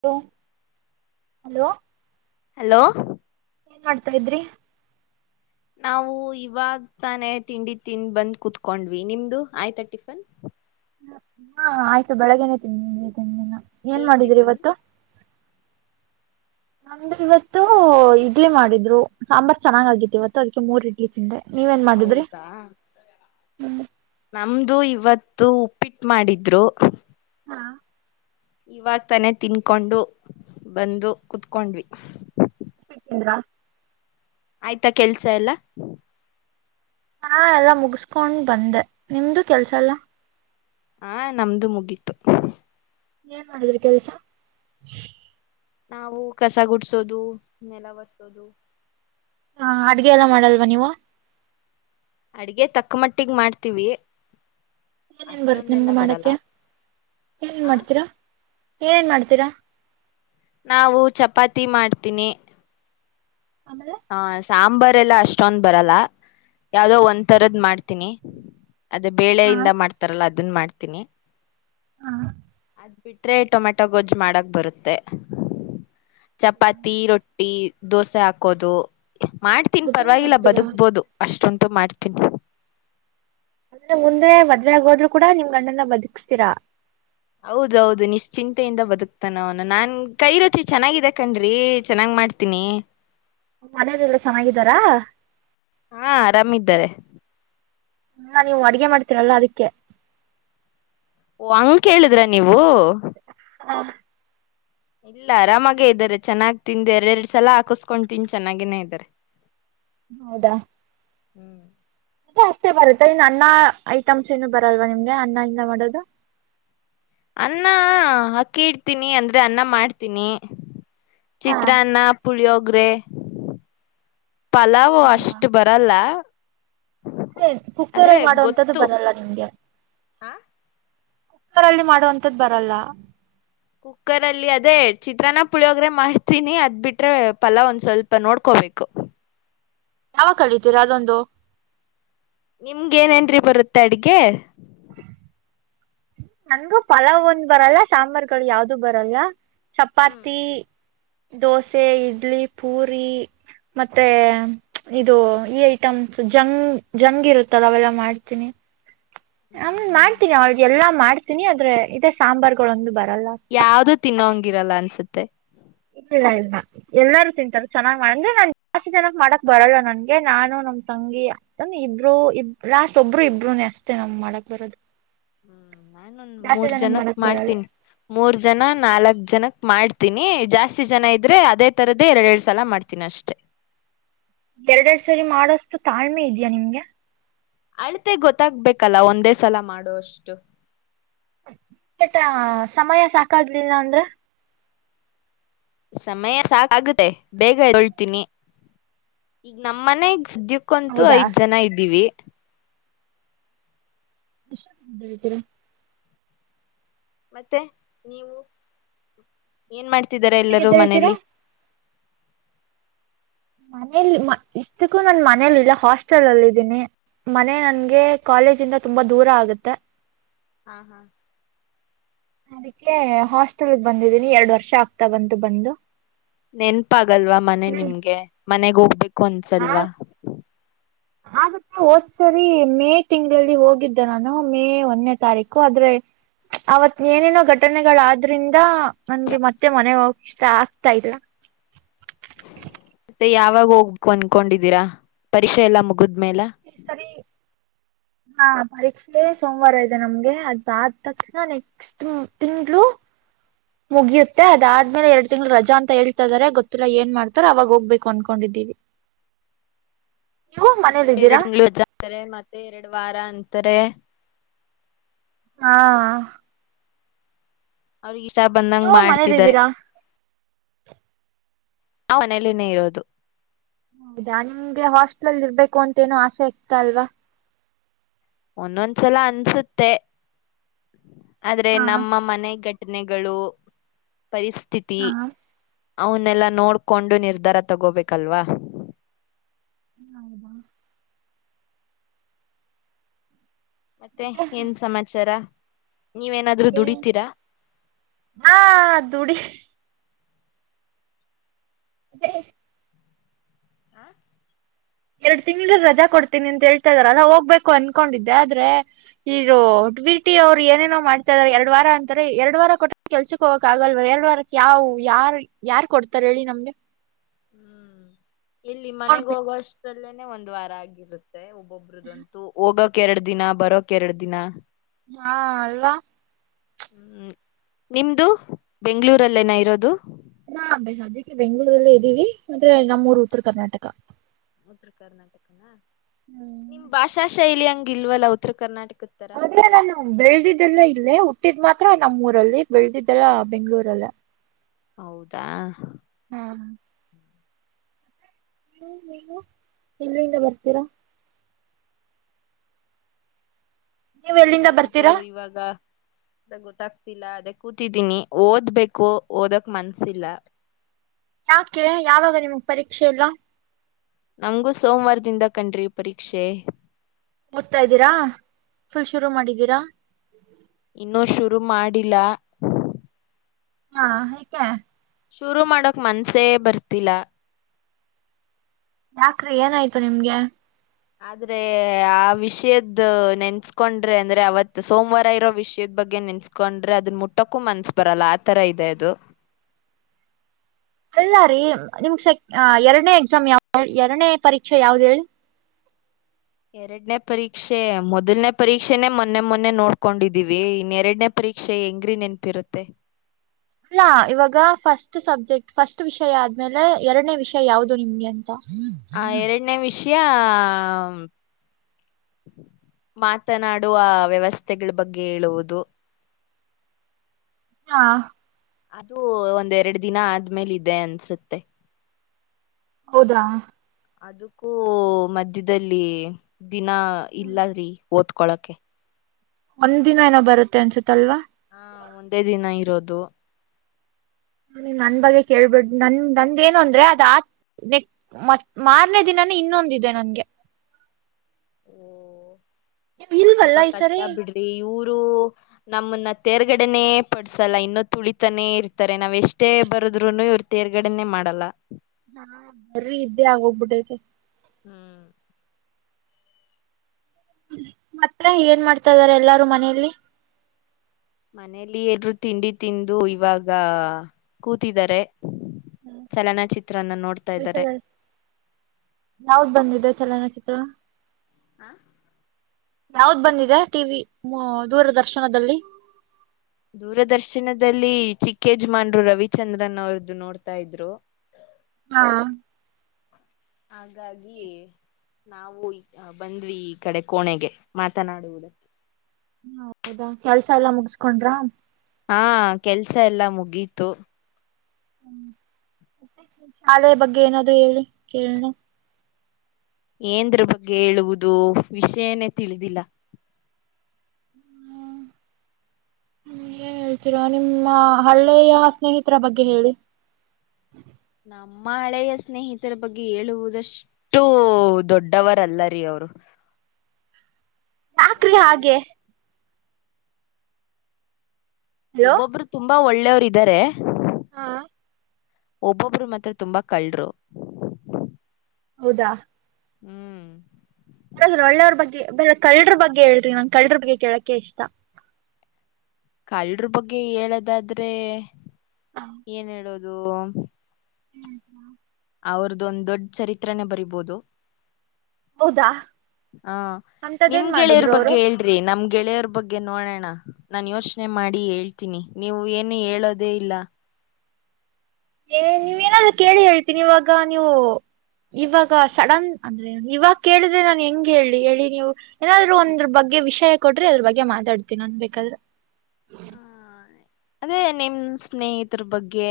Hello hello hello ಏನ್ಮಾಡ್ತಾ ಇದ್ರಿ ನಾವು ಇವಾಗ ತಾನೇ ತಿಂಡಿ ತಿಂದುಬಂದು ಕುೂತ್ಕೊಂಡ್ವಿ ನಿಮ್ದು ಆಯ್ತಾ ಟಿಫನ್ ಹಾ ಆಯ್ತು ಬೆಳಗನೆೇ ತಿಂದಿನಿ ಏನ್ ಮಾಡಿದ್ರಿ ಇವತ್ತು ನಮ್ದು ಇವತ್ತು ಇಡ್ಲಿ ಮಾಡಿದ್ರು ಸಾಂಬಾರ್ ಚೆನ್ನಾಗ್ ಆಗಿತ್ತು ಇವತ್ತು ಅದಕ್ಕೆ ಮೂರ್ ಇಡ್ಲಿ ತಿಂದೆ ನೀವೇನ್ ಮಾಡಿದ್ರಿ ಹೌದಾ ನಮ್ದು ಇವತ್ತು ಉಪ್ಪಿಟ್ಟು ಮಾಡಿದ್ರು ಹಾ ಇವಾಗ ತಾನೆ ತಿನ್ಕೊಂಡು ಬಂದು ಕುೂತ್ಕೊಂಡ್ವಿ [inaudible] ಆಯ್ತಾ ಕೆಲ್ಸ ಎಲ್ಲಾ ಹಾ ಎಲ್ಲಾ ಮುಗಿಸ್ಕೊಂಡ್ ಬಂದೆ ನಿಮ್ದು ಕೆಲ್ಸ ಎಲ್ಲಾ ಆ ನಮ್ದು ಮುಗೀತು ಏನ್ ಮಾಡಿದ್ರಿ ಕೆಲ್ಸ ನಾವು ಕಸ ಗುಡ್ಸೋದು ನೆಲ ಹೋರಿಸೋದು ಹಾ ಅಡ್ಗೆ ಎಲ್ಲ ಮಾಡಲ್ವ ನೀವು ಅಡಗೆ ತಕ್ಕ ಮಟ್ಟಿಗೆ ಮಾಡ್ತೀವಿ ಏನೇನು ಬರುತ್ತೆ ಅಷ್ಟೊಂದೆಲ್ಲ ನಿಮ್ಗೆ ಬರಲ್ಲ ಮಾಡೋಕ್ಕೆ ಏನೇನು ಆ ಮಾಡ್ತೀರಾ ಏನೇನು ಮಾಡ್ತೀರಾ ನಾವು ಚಪಾತಿ ಮಾಡ್ತೀನಿ ಆಮೇಲೆ ಹ ಸಾಂಬಾರ್ ಎಲ್ಲ ಅಷ್ಟೊಂದ ಬರಲ್ಲ ಯಾವ್ದೋ ಒಂದ್ ತರದು ಮಾಡ್ತೀನಿ ಅದೇ ಹಾ ಬೇಳೆಯಿಂದ ಮಾಡ್ತಾರಲ್ಲ ಅದನ್ ಮಾಡ್ತೀನಿ ಹಾ ಅದ್ ಬಿಟ್ರೆ ಟೊಮೆಟೊ ಗೊಜ್ಜ್ ಮಾಡಕ್ ಬರುತ್ತೆ ಚಪಾತಿ ರೊಟ್ಟಿ ದೋಸೆ ಹಾಕೋದು ಮಾಡ್ತೀನಿ ಮುದ್ದೆನು ಪರವಾಗಿಲ್ಲ ಮಾಡ್ತೀರಾ ಬದುಕ್ಬೋದು ಅಷ್ಟೊಂತು ಮಾಡ್ತೀನಿ ಅಂದ್ರೆ ಮುಂದೆ ಮದ್ವೆ ಆಗಿ ಹೋದ್ರು ಕೂಡ ನಿಮ್ ಗಂಡನ್ನ ಬದುಕ್ಸ್ತೀರಾ. ಹೌದೌದು ನಿಶ್ಚಿಂತೆಯಿಂದ ಬದುಕ್ತಾನೆ ಅವನು ನಾನ್ ಕೈ ರುಚಿ ಚೆನ್ನಾಗಿದ ಕಣ್ರಿ ಚೆನ್ನ್ಗಿ ಮಾಡ್ತ. ತಿನಿ ಮನೆಯಲೆಲ್ಲ ಚೆನ್ನಾಗಿದ್ದಾರಾ. ಹಾ ಆರಾಮಯಿದ್ದಾರೆ ನೀವು ಅಡುಗೆ ಮಾಡ್ತಿರಲ್ಲ ಅದಕ್ಕೆ ಓ ಹಂಗೇ ಕೇಳಿದ್ರ ನೀವು ಹ ಇಲ್ಲ ಆರಾಮಾಗೇ ಇದ್ದಾರೆ ಚೆನ್ನಾಗ್ ತಿಂದ್ ಎರಡ್ ಎರಡ್ ಸಲ ಹಾಕಿಸಸ್ಕೊಂಡ್ ತಿಂದು ಚೆನ್ನಾಗಿನೆ ಇದಾರೆ ಹೌದಾ ಹ್ಮ್ ಅ ಅಷ್ಟೇ ಬರುತ್ತೆ ಇನ್ ಅನ್ನ ಐಟಮ್ಸ್ ಏನು ಬರಲ್ವಾ ನಿಮ್ಗೆ ಅನ್ನ ಇಂದ ಮಾಡೋದು ಅನ್ನ ಅಕ್ಕಿ ಇಡ್ತೀನಿ ಅಂದ್ರೆ ಅನ್ನ ಮಾಡ್ತೀನಿ ಹಾಂ ಚಿತ್ರಾನ್ನ ಪುಳಿಯೋಗ್ರೆ ಪಲಾವ್ ಹೌದಾ ಅಷ್ಟು ಬರಲ್ಲ ಆದ್ರೆ ಕುಕ್ಕರ್ಲ್ಲಿ ಮಾಡುವಂತದ್ದು ಗೊತ್ತು ಬನ್ನಲ್ಲ ಹಗೆರಲ್ಲಿ ಮಾಡುವಂಂತದ್ದ್ ಬರಲ್ಲ ಕುಕ್ಕರ್ ಅಲ್ಲಿ ಅದೇ ಚಿತ್ರಾನ ಪುಳಿಯೋಗ್ರೆ ಮಾಡ್ತೀನಿ ಅದ್ ಬಿಟ್ರೆ ಪಫಲಾ ಒಂದ್ ಸ್ವಲ್ಪ ನೋಡ್ಕೋಬೇಕು ಯಾವಾಗ ಕಳಿತೀರಾ ಅದೊಂದು ನಿಮ್ಗ ಏನ ನ್್ರಿ ಬರುತ್ತೆ ಅಡ್ಗೆ ನನ್ಗು ಪಲಾವ್ ಒಂದ್ ಬರಲ್ಲ ಸಾಂಬಾರ್ುಗಳು ಯಾವ್ದು ಬರಲ್ಲ ಹ್ಮ್ ಚಪಾತಿ ದೋಸೆ ಇಡ್ಲಿ ಪೂರಿ ಮತ್ತೆ ಇದು ಈ ಐಟಮ್ಸ್ ಜಂಗ್ ಜಂಗ್ ಇರುತ್ತದ ಅವೆಲ್ಲ ಮಾಡ್ತೀನಿ. ಹ ಹ್ಮ್ ಹ್ಮ್ ಹ್ಮ್ ಮಾಡ್ತೀನಿ ಅವ್ರಿಗೆ ಎಲ್ಲಾ ಮಾಡ್ತೀನಿ ಆದ್ರೆ ಇದೇ ಸಾಂಬಾರ್ುಗಳ ಒಂದು ಬರಲ್ಲ. ಯಾವ್ದು ತಿನ್ನಂಗಿರಲ್ಲ ಅನ್ಸುತ್ತೆ. ಇಿಲ್ಲಾ ಇಲ್ಲ. ಎಲ್ಲಾರೂ ತಿಂತಾರ ಚೆನ್ನ್ ಮಾಡಂದ್ರೆ ನಾನ್ ಜಾಸ್ತಿ ಜನಕ್ ಮಾಡಕ್ ಬರಲ್ಲ ನನ್ಗೆ ನಾನು ನಮ್ ತಂಗಿ. ನ ಇಬ್ರು ಇಬ್ ಲಾಸ್ಟ್ ಒಬ್ಬರು ಇಬ್ಬ್ರೂ ಅಷ್ಟೇ ನಮ್ ಮಾಡಕ್ ಬರೋದು. ಹ್ಮ್ ನಾನು ಜಾಸ್ತಿ ಮೂರ್ ಜನಕ್ಕೆ ಜನಕ್ ಮಾಡಕ್ಕೆ ಬರೋಲ್ಲ ಮಾಡ್ತೀನಿ. ಮೂರ್ ಜನ ನಾಲ್ಕ್ ಜನಕ್ ಮಾಡ್ತೀನಿ ಜಾಸ್ತಿ ಜನ ಇದ್ರೆ ಅದೇ ತರದ್ದೇ ಎರಡ್ ಎರಡು ಸಲ ಮಾಡ್ತೀನಿ ಅಷ್ಟೆ. ಎರಡೆರಡ್ ಸರಿ ಮಾಡೋಷ್ಟು ತಾಳ್ಮೆ ಇದೆಯಾ ನಿಮ್ಗೆ. ಅಳತೆ ಗೊತ್ತಾಗ್ಬೇಕಲ್ಲ ಒಂದೇ ಸಲ ಮಾಡೋಷ್ಟು. ತ್ರ ಸಮಯ ಸಾಕಾಗ್ಲಿಲ್ಲ ಅಂದ್ರ. ಸಮಯ ಸಾ ಆಗುತ್ತೆ ಬೇಗೊಳ್ತೀನಿ [unintelligible] ಈಗ ನಮ್ಮ ಮನೆಗ್ ಕ್ಕಂತು ಹೌದಾ ಐದ್ ಜನ ಇದೀವಿ. [unintelligible] ಎಷ್ಟ ಹೇಳ್ತೀರಾ ಮತ್ತೆ ನೀವು [unintelligible] ಏನ್ ಮಾಡ್ತಿದರ ಎಷ್ಟೊತ್ತಿಗೆ ಎಲ್ಲರೂ ಎದ್ದೇಳ್ತೀರಾ ಮನೇಲಿ. ಮನೇಲಿ ಇಷ್ಟಕ್ಕೂ ನಾನ ಮನೇೆಯಲ್ಲಿ ಇಲ್ಲ ಹಾಸ್ಟೆಲ್ ಅಲ್ಲಿ ಇದ್ದೀನಿ. ಮನೆ ನನ್ಗೆ ಕಾಲೇಜಂದ ತುಂಬಾ ದೂರ ಆಗುತ್ತೆ. ಹಾ ಹಾ ಅದಕ್ಕೆ ಹಾಸ್ಟೆಲ್ ಬಂದಿದ್ದೀನಿ ಎರಡು ವರ್ಷ ಆಗ್ತಾ ಬಂತು ಬಂದು ನೆನ್ಪಾಗಲ್ವಾ ಮನೆ ಇಲ್ಲಿ ನಿಮ್ಗೆ ಮನೆಗ್ ಹೋಗ್ಬೇಕು ಅನ್ಸಲ್ವಾ ಹಾಗ ಹೋದ್ ಸರಿ ಮೇ ತಿಂಗಳಲ್ಲಿ ಹೋಗಿದ್ದೆ ನಾನು ಮೇ ಒಂದನೇ ತಾರೀಕು ಆದ್ರೆ ಅವತ್ ಏನೇನೋ ಘಟನೆಗಳಾದ್ರಿಂದ ನನ್ಗೆ ಮತ್ತೆ ಮನೆ ಹೋಗ ಇಷ್ಟ ಆಗ್ತಾ ಇಲ್ಲ ಮತ್ತೆ ಯಾವಾಗ ಹೋಗ್ಬೇಕು ಅಂದಕೊಂಡಿದೀರಾ ಪರೀಕ್ಷೆ ಎಲ್ಲಾ ಮುಗಿದ್ಮೇಲ ಸರಿ ಹಾ ಪರೀಕ್ಷೆ ಸೋಮವಾರ ಇದೆ ನಮ್ಗೆ ಅದ್ ಆದ ತಕ್ಷಣ ನೆಕ್ಸ್ಟ್ ತಿಂಳ ಮುಗಿಯುತ್ತೆ ಅದಾದ್ಮೇಲೆ ಎರಡು ತಿಂಗ್ಗಳು ರಜ ಅಂತೇಳ್ ಾರೆ ಗೊತ್ತಿಲ್ಲ ಏನ್ ಮಾಡ್ತಾರ ಅವಾಗ ಹೋಗ್ಬೇಕು ಅನ್ಕೊಂಡಿದ್ದೀವಿ ನೀವು ಇವು ಮನೇಲಿದ್ದೀರಾ ಎರಡು ತಿಂಗಳು ಹೆಜ್ಜ ಅಂತಾರೆ ಮತ್ತೆ ಎರಡು ವಾರ ಅಂತಾರೆ ಹಾ ಅವ್ರಿಗೆ ಈಷ ಬಂದಂಗ ನೀವು ಮಾಡ್ತಿದ್ದಾರೆ ಮನೇಲಿದ್ದೀರಾ ಅವನೇಲನೇ ಇರೋದು ಹೌದಾ ನಿಮ್ಗೆ ಹಾಸ್ಟೆಲ್ ಅಲ್ ಇರ್ಬೇಕು ಅಂತ ಏನ ಆಸೆ ಆಗ್ತಾ ಅಲ್ವಾ ಒಂದೊಂದ್ಸಲ ಅನ್ಸುತ್ತೆ ಆದ್ರೆ ಹಾ ನಮ್ಮ ಮನೆ ಗಟ್ಟಿ ಘಟನೆಗಳು ಪರಿಸ್ಥಿತಿ ಹಾ ಅವನ್ನೆಲ್ಲಾ ನೋಡ್ಕೊಂಡು ನಿರ್ಧಾರ ತಗೋಬೇಕಲ್ವಾ ಹೌದಾ ಮತ್ತೆ ಏನ್ ಸಮಾಚಾರ ನೀವೇನಾದ್ರೂ ದುಡಿತೀರಾ ಹಾ ದುಡಿ ಅತ್ತ ಹಾ ಎರಡ್ ತಿಂಳ ರಜಾ ಕೊಡ್ತೀನಿ ಅಂತ ಹೇಳ್ತಾ ಇದಾರೆ ರಜಾ ಹೋಗ್ಬೇಕು ಅನ್ಕೊಂಡಿದ್ದೆ ಆದ್ರೆ ಹರೋ ಬಿ ಪ್ರಟ್ಟಿ ಅವ್ರು ಏನೇನೋ ಮಾಡ್ತಾ ಇದಾರೆ ಎರಡು ವಾರ ಅಂತಾರೆ ಎರಡ್ ವಾರ ಕೊಟ್ಟ ಕೆಲ್ಸಕ್ ಹೋಗ್ಕ್ ಆಗಲ್ವ ಎರಡ್ ವಾರಕ್ಕೆ ಯಾವವು ಯಾರ ಯಾರ್ ಕೊಡ್ತಾರ ಹೇಳಿ ನಮ್ಗೆ ಹ್ಮ್ ಇಲ್ಲಿ ಮನೆಗ ನೋಡ್ಬೇಕು ಹೋಗೋಷ್ಟಲ್ಲೇನೆ ಒಂದ್ ವಾರ ಆಗಿರುತ್ತೆ ಒಬ್ಬೊಬ್ರದಂತೂ ಹೋಗಕ್ ಎರಡು ದಿನ ಬರೋಕ್ ಎರಡ್ ದಿನ ಹಾ ಅಲ್ವಾ ಹ್ಮ್ ನಿಮ್ದು ಬೆಂಗಗಳೂರಲ್ಲೇನ ಇರೋದು ನಾ ಬ ಅದಕ್ಕೆ ಬೆಂಗಳೂರುರಲ್ಲೇ ಇದ್ದೀವಿ ಅಂದ್ರೆ ನಮ್ಮೂರು ಉತ್ತರ ಕರ್ನಾಟಕ ಉತ್ತರ ಕರ್ನಾಟಕನಾ ಹ್ಮ್ ನಿಮ್ ಭಾಷಾ ಶೈಲಿ ಹಂಗ ಇಲ್ವಲ್ಲ ಉತ್ತರ ಕರ್ನಾಟಕದತ್ತರ ಇ ನಾನು ಬೆಳೆದಿದ್ದೆಲ್ಲ ಇಲ್ಲೇ ಹುಟ್ಟಿದ್ ಮಾತ್ರ ನಮ್ಮ್ ಊರಲ್ಲಿ ಬೆಳದಿದ್ದೆಲ್ಲ ಬೆಂಗ್ಗಳೂರಲ್ಲ ಹೌದಾ ಹ್ಮ ಹ್ಮ ನೀವು ಎಲ್ಲಿರಿಂದ ಬರ್ತೀರಾ ನೀವ್ ಏನ್ ಎಲ್ಲಿಂದ ಮಾಡೋದು ಬರ್ತೀರಾ ಇವಾಗ ಅ ಗೊತ್ತಾಗ್ತಿಲ್ಲ ಅದ ಕೂತಿದ್ದೀನಿ ಓದ್ಬೇಕು ಓದಕ್ ಮನ್ಸಿಲ್ಲ ಯಾಕೆ ಯಾವಾಗ ನಿಮಗ್ ಪರೀಕ್ಷೆ ಇಲ್ಲ ನಮ್ಗೂ ಸೋಮವಾರದಿಂದ ಕಣ್ರಿ ಪರೀಕ್ಷೆ ಓದ್ತಾ ಇದ್ದೀರಾ ಫುಲ್ ಶುರು ಮಾಡಿದ್ದೀರಾ ಇನ್ನುೂ ಶುರು ಮಾಡಿಲ್ಲ ಹಾ [unintelligible] ಶುರು ಮಾಡೋಕ್ ಮನ್ಸೇ ಬರ್ತಿಲ್ಲ ಯಾಕ್ ರಿ ಏನಾಯ್ತು ನಿಮ್ಗೆ ಆದ್ರೆ ಆ ವಿಷಯದ ನೆನ್ಸ್ಕೊಂಡ್ರೆ ಅಂದ್ರೆ ಅವತ್ ಸೋಮವಾರ ಇರೋ ವಿಷಯದ ಬಗ್ಗೆ ನೆನ್ಸ್ಕ ಕೊಂಡ್ರೆ ಅದನ್ನ ಮುಟ್ಟಕ್ಕೂ ಮನ್ಸ್ ಬರಲ್ಲ ಆ ತರ ಇದೆ ಅದು ಅಲ್ಲಾರಿ ನಿಮ ಸೆಕ್ ಎರಡನೇ ಎಕ್ಸಾಮ್ ಯಾವ ಎರಡನೇ ಪರೀಕ್ಷೆ ಯಾವ್ದ ಹೇಳಿ ಎರಡನೇ ಪರೀಕ್ಷೆ ಮೊದಲ್ನೇ ಪರೀಕ್ಷೆನನೆ ಮೊನ್ನೆ ಮೊನ್ನೆ ನೋಡ್ಕೊಂಡಿದ್ದೀವಿ ಇನ್ನೆರಡನೇ ಪರೀಕ್ಷೆ ಹೆಂಗ್ರೀ ನೆನಪಿರುತ್ತೆ ಇಲ್ಲಾ ಇವಾಗ ಫಸ್ಟ್ ಸಬ್ಜೆಕ್ಟ್ ಫಸ್ಟ್ ವಿಷಯ ಆದ್ಮೇಲೆ ಎರಡನೇ ವಿಷಯ ಯಾವುದು ನಿಮ್ಗೆ ಅಂತ ಆ ಎರಡನೇ ವಿಷಯ ಮಾತನಾಡುವ ವ್ಯವಸ್ಥೆಗಳ ಬಗ್ಗೆ ಹೇಳುವುದು ಹಾ ಅದು ಒಂದರಡು ದಿನ ಆದ್ಮೇಲೆ ಇದೆ ಅನ್ಸುತ್ತೆ ಹೌದಾ ಅದಕ್ಕೂ ಮಧ್ಯದಲ್ಲಿ ದಿನ ಇಲ್ಲ್ರೀ ಓದ್ಕೊಳಕೆ ಒಂದ್ ದಿನ ಏನೋ ಬರುತ್ತೆ ಅನ್ಸುತ್ತ ಅಲ್ವಾ ಹಾ ಒಂದೇ ದಿನ ಇರೋದು ನನ್ ಬಗ್ಗೆ ಕೇಳ್ಬಿಡ್ ನನ್ ನಂದೇನು ಅಂದ್ರೆ ಅದ ಆ ನೆಕ್ ಮ ಮಾರ್ನೇ ದಿನಾನೇ ಇನ್ನೊಂದಿದೆ ನನ್ಗೆ ಓ ನೀವ್ ಇಲ್ವಲ್ಲ ತುಂಬಾ ಈ ಕಷ್ಟ ಸರಿ ಬಿಡ್ರಿ ಇವರು ನಮ್ಮನ್ನ ತೇರ್ಗಡೆನೆೇ ಪಡ್ಸಲ್ಲ ಇನ್ನುೂ ತುಳಿತಾನೇ ಇರ್ತಾರೆ ನಾವ್ ಎಷ್ಟೇ ಬರದ್ರುನು ಇರ್ತ ತೇರ್ಗಡನೆೇ ಮಾಡಲ್ಲ ಹಾ ಬರ್ರಿ ಇದ್ದೆ ಆಗೋಗ್ಬಿಟ್ಟಕ್ಕೆ ಹ್ಮ್ ್ಮ ಮತ್ತ ಏನ್ ಮಾಡ್ತಾ ಇದಾರೆ ಎಲ್ಲಾರೂ ಮನೇೆಯಲ್ಲಿ ಮನೇಲಿ ಎಲ್ರು ತಿಂಡಿ ತಿಂದು ಇವಾಗ ಕೂತಿದ್ದಾರೆ ಚಲನಚಿತ್ರನ್ನ ನೋಡ್ತಾ ಇದ್ದಾರೆ ಕೆಲ್ಸಗಳು ಯಾವ್ದ್ ಬಂದಿದೆ ಚಲನಚಿತ್ರ ಹಾ ಯಾವ್ದ್ ಬಂದಿದೆ ಟಿವ ವಿ ದೂರದರ್ಶನದಲ್ಲಿ ದೂರದರ್ಶನದಲ್ಲಿ ಚಿಕ್ಕೇಜಮಾನ್ರು ರವಿಚಂದ್ರನ್ ಅವ್ರ್ದ ನೋಡ್ತಾ ಇದ್ರು ಹಾ ಹಾಗಾಗಿ ನಾವು ಬಂದ್ವಿ ಈ ಕಡೆ ಕೋಣೆಗೆ ಮಾತನಾಡುವುದ ಹ ಹೌದಾ ಕೆಲ್ಸ ಎಲ್ಲಾ ಮುಗಸ್ಕೊಂಡ್ರ ಹಾ ಕೆಲ್ಸ ಎಲ್ಲಾ ಮುಗೀತು ಹ್ಮ್ ಮತ್ತ ಶಾಲೆಯ ಬಗ್ಗೆ ಏನಾದ್ರು ಹೇಳಿ ಕೇಳನು ಏಂದ್ರ ಬಗ್ಗೆ ಹೇಳುವುದು ವಿಷಯನೇ ತಿಳಿದಿಲ್ಲ ಹ್ಮ ಏನ್ ಹೇಳ್ತೀರಾ ನಿಮ್ಮ ಹಳ್ಳೆಯ ಸ್ನೇಹಿತರ ಬಗ್ಗೆ ಹೇಳಿ ನಮ್ಮ ಹಳೆಯ ಸ್ನೇಹಿತರ ಬಗ್ಗೆ ಹೇಳುವುದಷ್ಟ ಅಷ್ಟು ದೊಡ್ಡವರಲ್ಲ ರೀ ಅವರು ಎಲ್ಲಾ ಯಾಕ್ರಿ ಹಾಗೆ ಕಲ್ರು ಹಲೋ ಒಬ್ಬೊಬ್ರು ತುಂಬಾ ಒಳ್ಳೆವರು ಇದಾರೆ ಹಾ ಒಬ್ಬೊಬ್ರು ಮತ್ರ ತುಂಬಾ ಕಳ್ಳರು ಹೌದಾ ಹ್ಮ್ ್ರ ಒಳ್ಳೆಯವ್ರ ಬಗ್ಗೆ ಬೇ ಕಳ್ಳ್ರ ಬಗ್ಗೆ ಹೇಳ್ರಿ ನನ್ ಕಳ್ಳ್ರ ಬಗ್ಗೆ ಕೇಳೋಕೆ ಇಷ್ಟ ಕಲ್ರ್ ಬಗ್ಗೆ ಹೇಳೋದಾದ್ರೆ ಏನ್ ಹೇಳೋದು ಹ್ಮಾ ಅವ್ರದ್ದ ಒಂದ್ ದೊಡ್ಡ ಚರಿತ್ರನೆೇ ಬರಿಬೋುದು ಹೌದಾ ಹಾ ನಿಮ್ ಅಂತದೇನ್ ಗೆಳೆಯರ ಮಾಡಿದ್ರು ಬಗ್ಗೆ ಅವ್ರು ಹೇಳ್ತಿ ೀ ನಮ್ ಗೆಳೆಯರ ಬಗ್ಗೆ ನೋಡೋಣ ನಾನ್ ಯೋಚನೆ ಮಾಡಿ ಹೇಳ್ತೀನಿ ನೀವು ಏನು ಹೇಳೋದೇ ಇಲ್ಲ ಏ ನೀವೇಏನಾದ್ ಕೇಳಿ ಹೇಳ್ತೀನಿ ಇವಾಗ ನೀವು ಇವಾಗ ಸಡನ್ ಅಂದ್ರೆ ಇವಾಗ ಕೇಳಿದ್ರೆ ನಾನ್ ಹೆಂಗ ಹೇಳಿ ಹೇಳಿ ನೀವು ಏನಾದ್ರು ಒಂದ್ರ ಬಗ್ಗೆ ವಿಷಯ ಕೊಟ್ರಿ ಅದ್ರ ಬಗ್ಗೆ ಮಾತಾಡ್ತಿೀ ನನ್ ಬೇಕಾದ್ರೆ ಅದೇ ನಿಮ್ ಸ್ನೇಹಿತರ ಬಗ್ಗೆ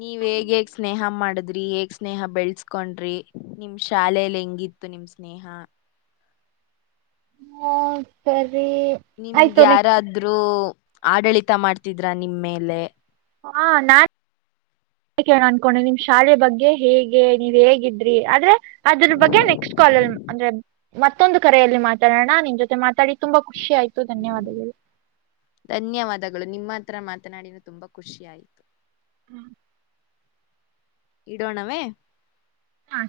ನೀವ ಹೇಗ್ ಹೇಗ್ ಸ್ನೇಹ ಮಾಡದ್ರಿ ಹೇಗ್ ಸ್ನೇಹ ಬೆಳ್ಸ್ಕೊಂಡ್ರಿ ನಿಮ ಶಾಲೇೆಯಲ್ಲಿ ಹೆಂಗಿತ್ತು ನಿಮ್ದ ಸ್ನೇಹ [unintelligible] ಹ ಸರೀ ನಿಮ್ಗೆ ಯಾರಾದ್ರೂ ಆಡಳಿತ ಮಾಡ್ತಿದ್ರ ನಿಮ ಮೇಲೆ ಹಾ ನಾನ್ ಅಕ್ಕೆೇ ಅನ್ಕೊಂಡ ನಿಮ್ ಶಾಲೆ ಬಗ್ಗೆ ಹೇಗೆ ನೀವ್ ಹೇಗಿದ್ರಿ ಆದ್ರೆ ಅದ್ರ ಬಗ್ಗೆ ನೆಕ್ಸ್ಟ್ ಕಲ್ ಅಲ್ ಅಂದ್ರೆ ಮತ್ತೊಂದು ಕರೆಯಲ್ಲಿ ಮಾತಾಡೋಣ ನಿನ್ ಜೊತೆ ಮಾತಾಡಿ ತುಂಬಾ ಖುಷಿ ಆಯ್ತು ಧನ್ಯವಾದಗಳು ಧನ್ಯವಾದಗಳು ನಿಮ್ಮ ಹತ್ರ ಮಾತನಾಡಿದ ತುಂಬಾ ಖುಷಿಯ ಆಯಿತು. ಹ್ಮ್ ಇಡೋಣವೇ ಹಾ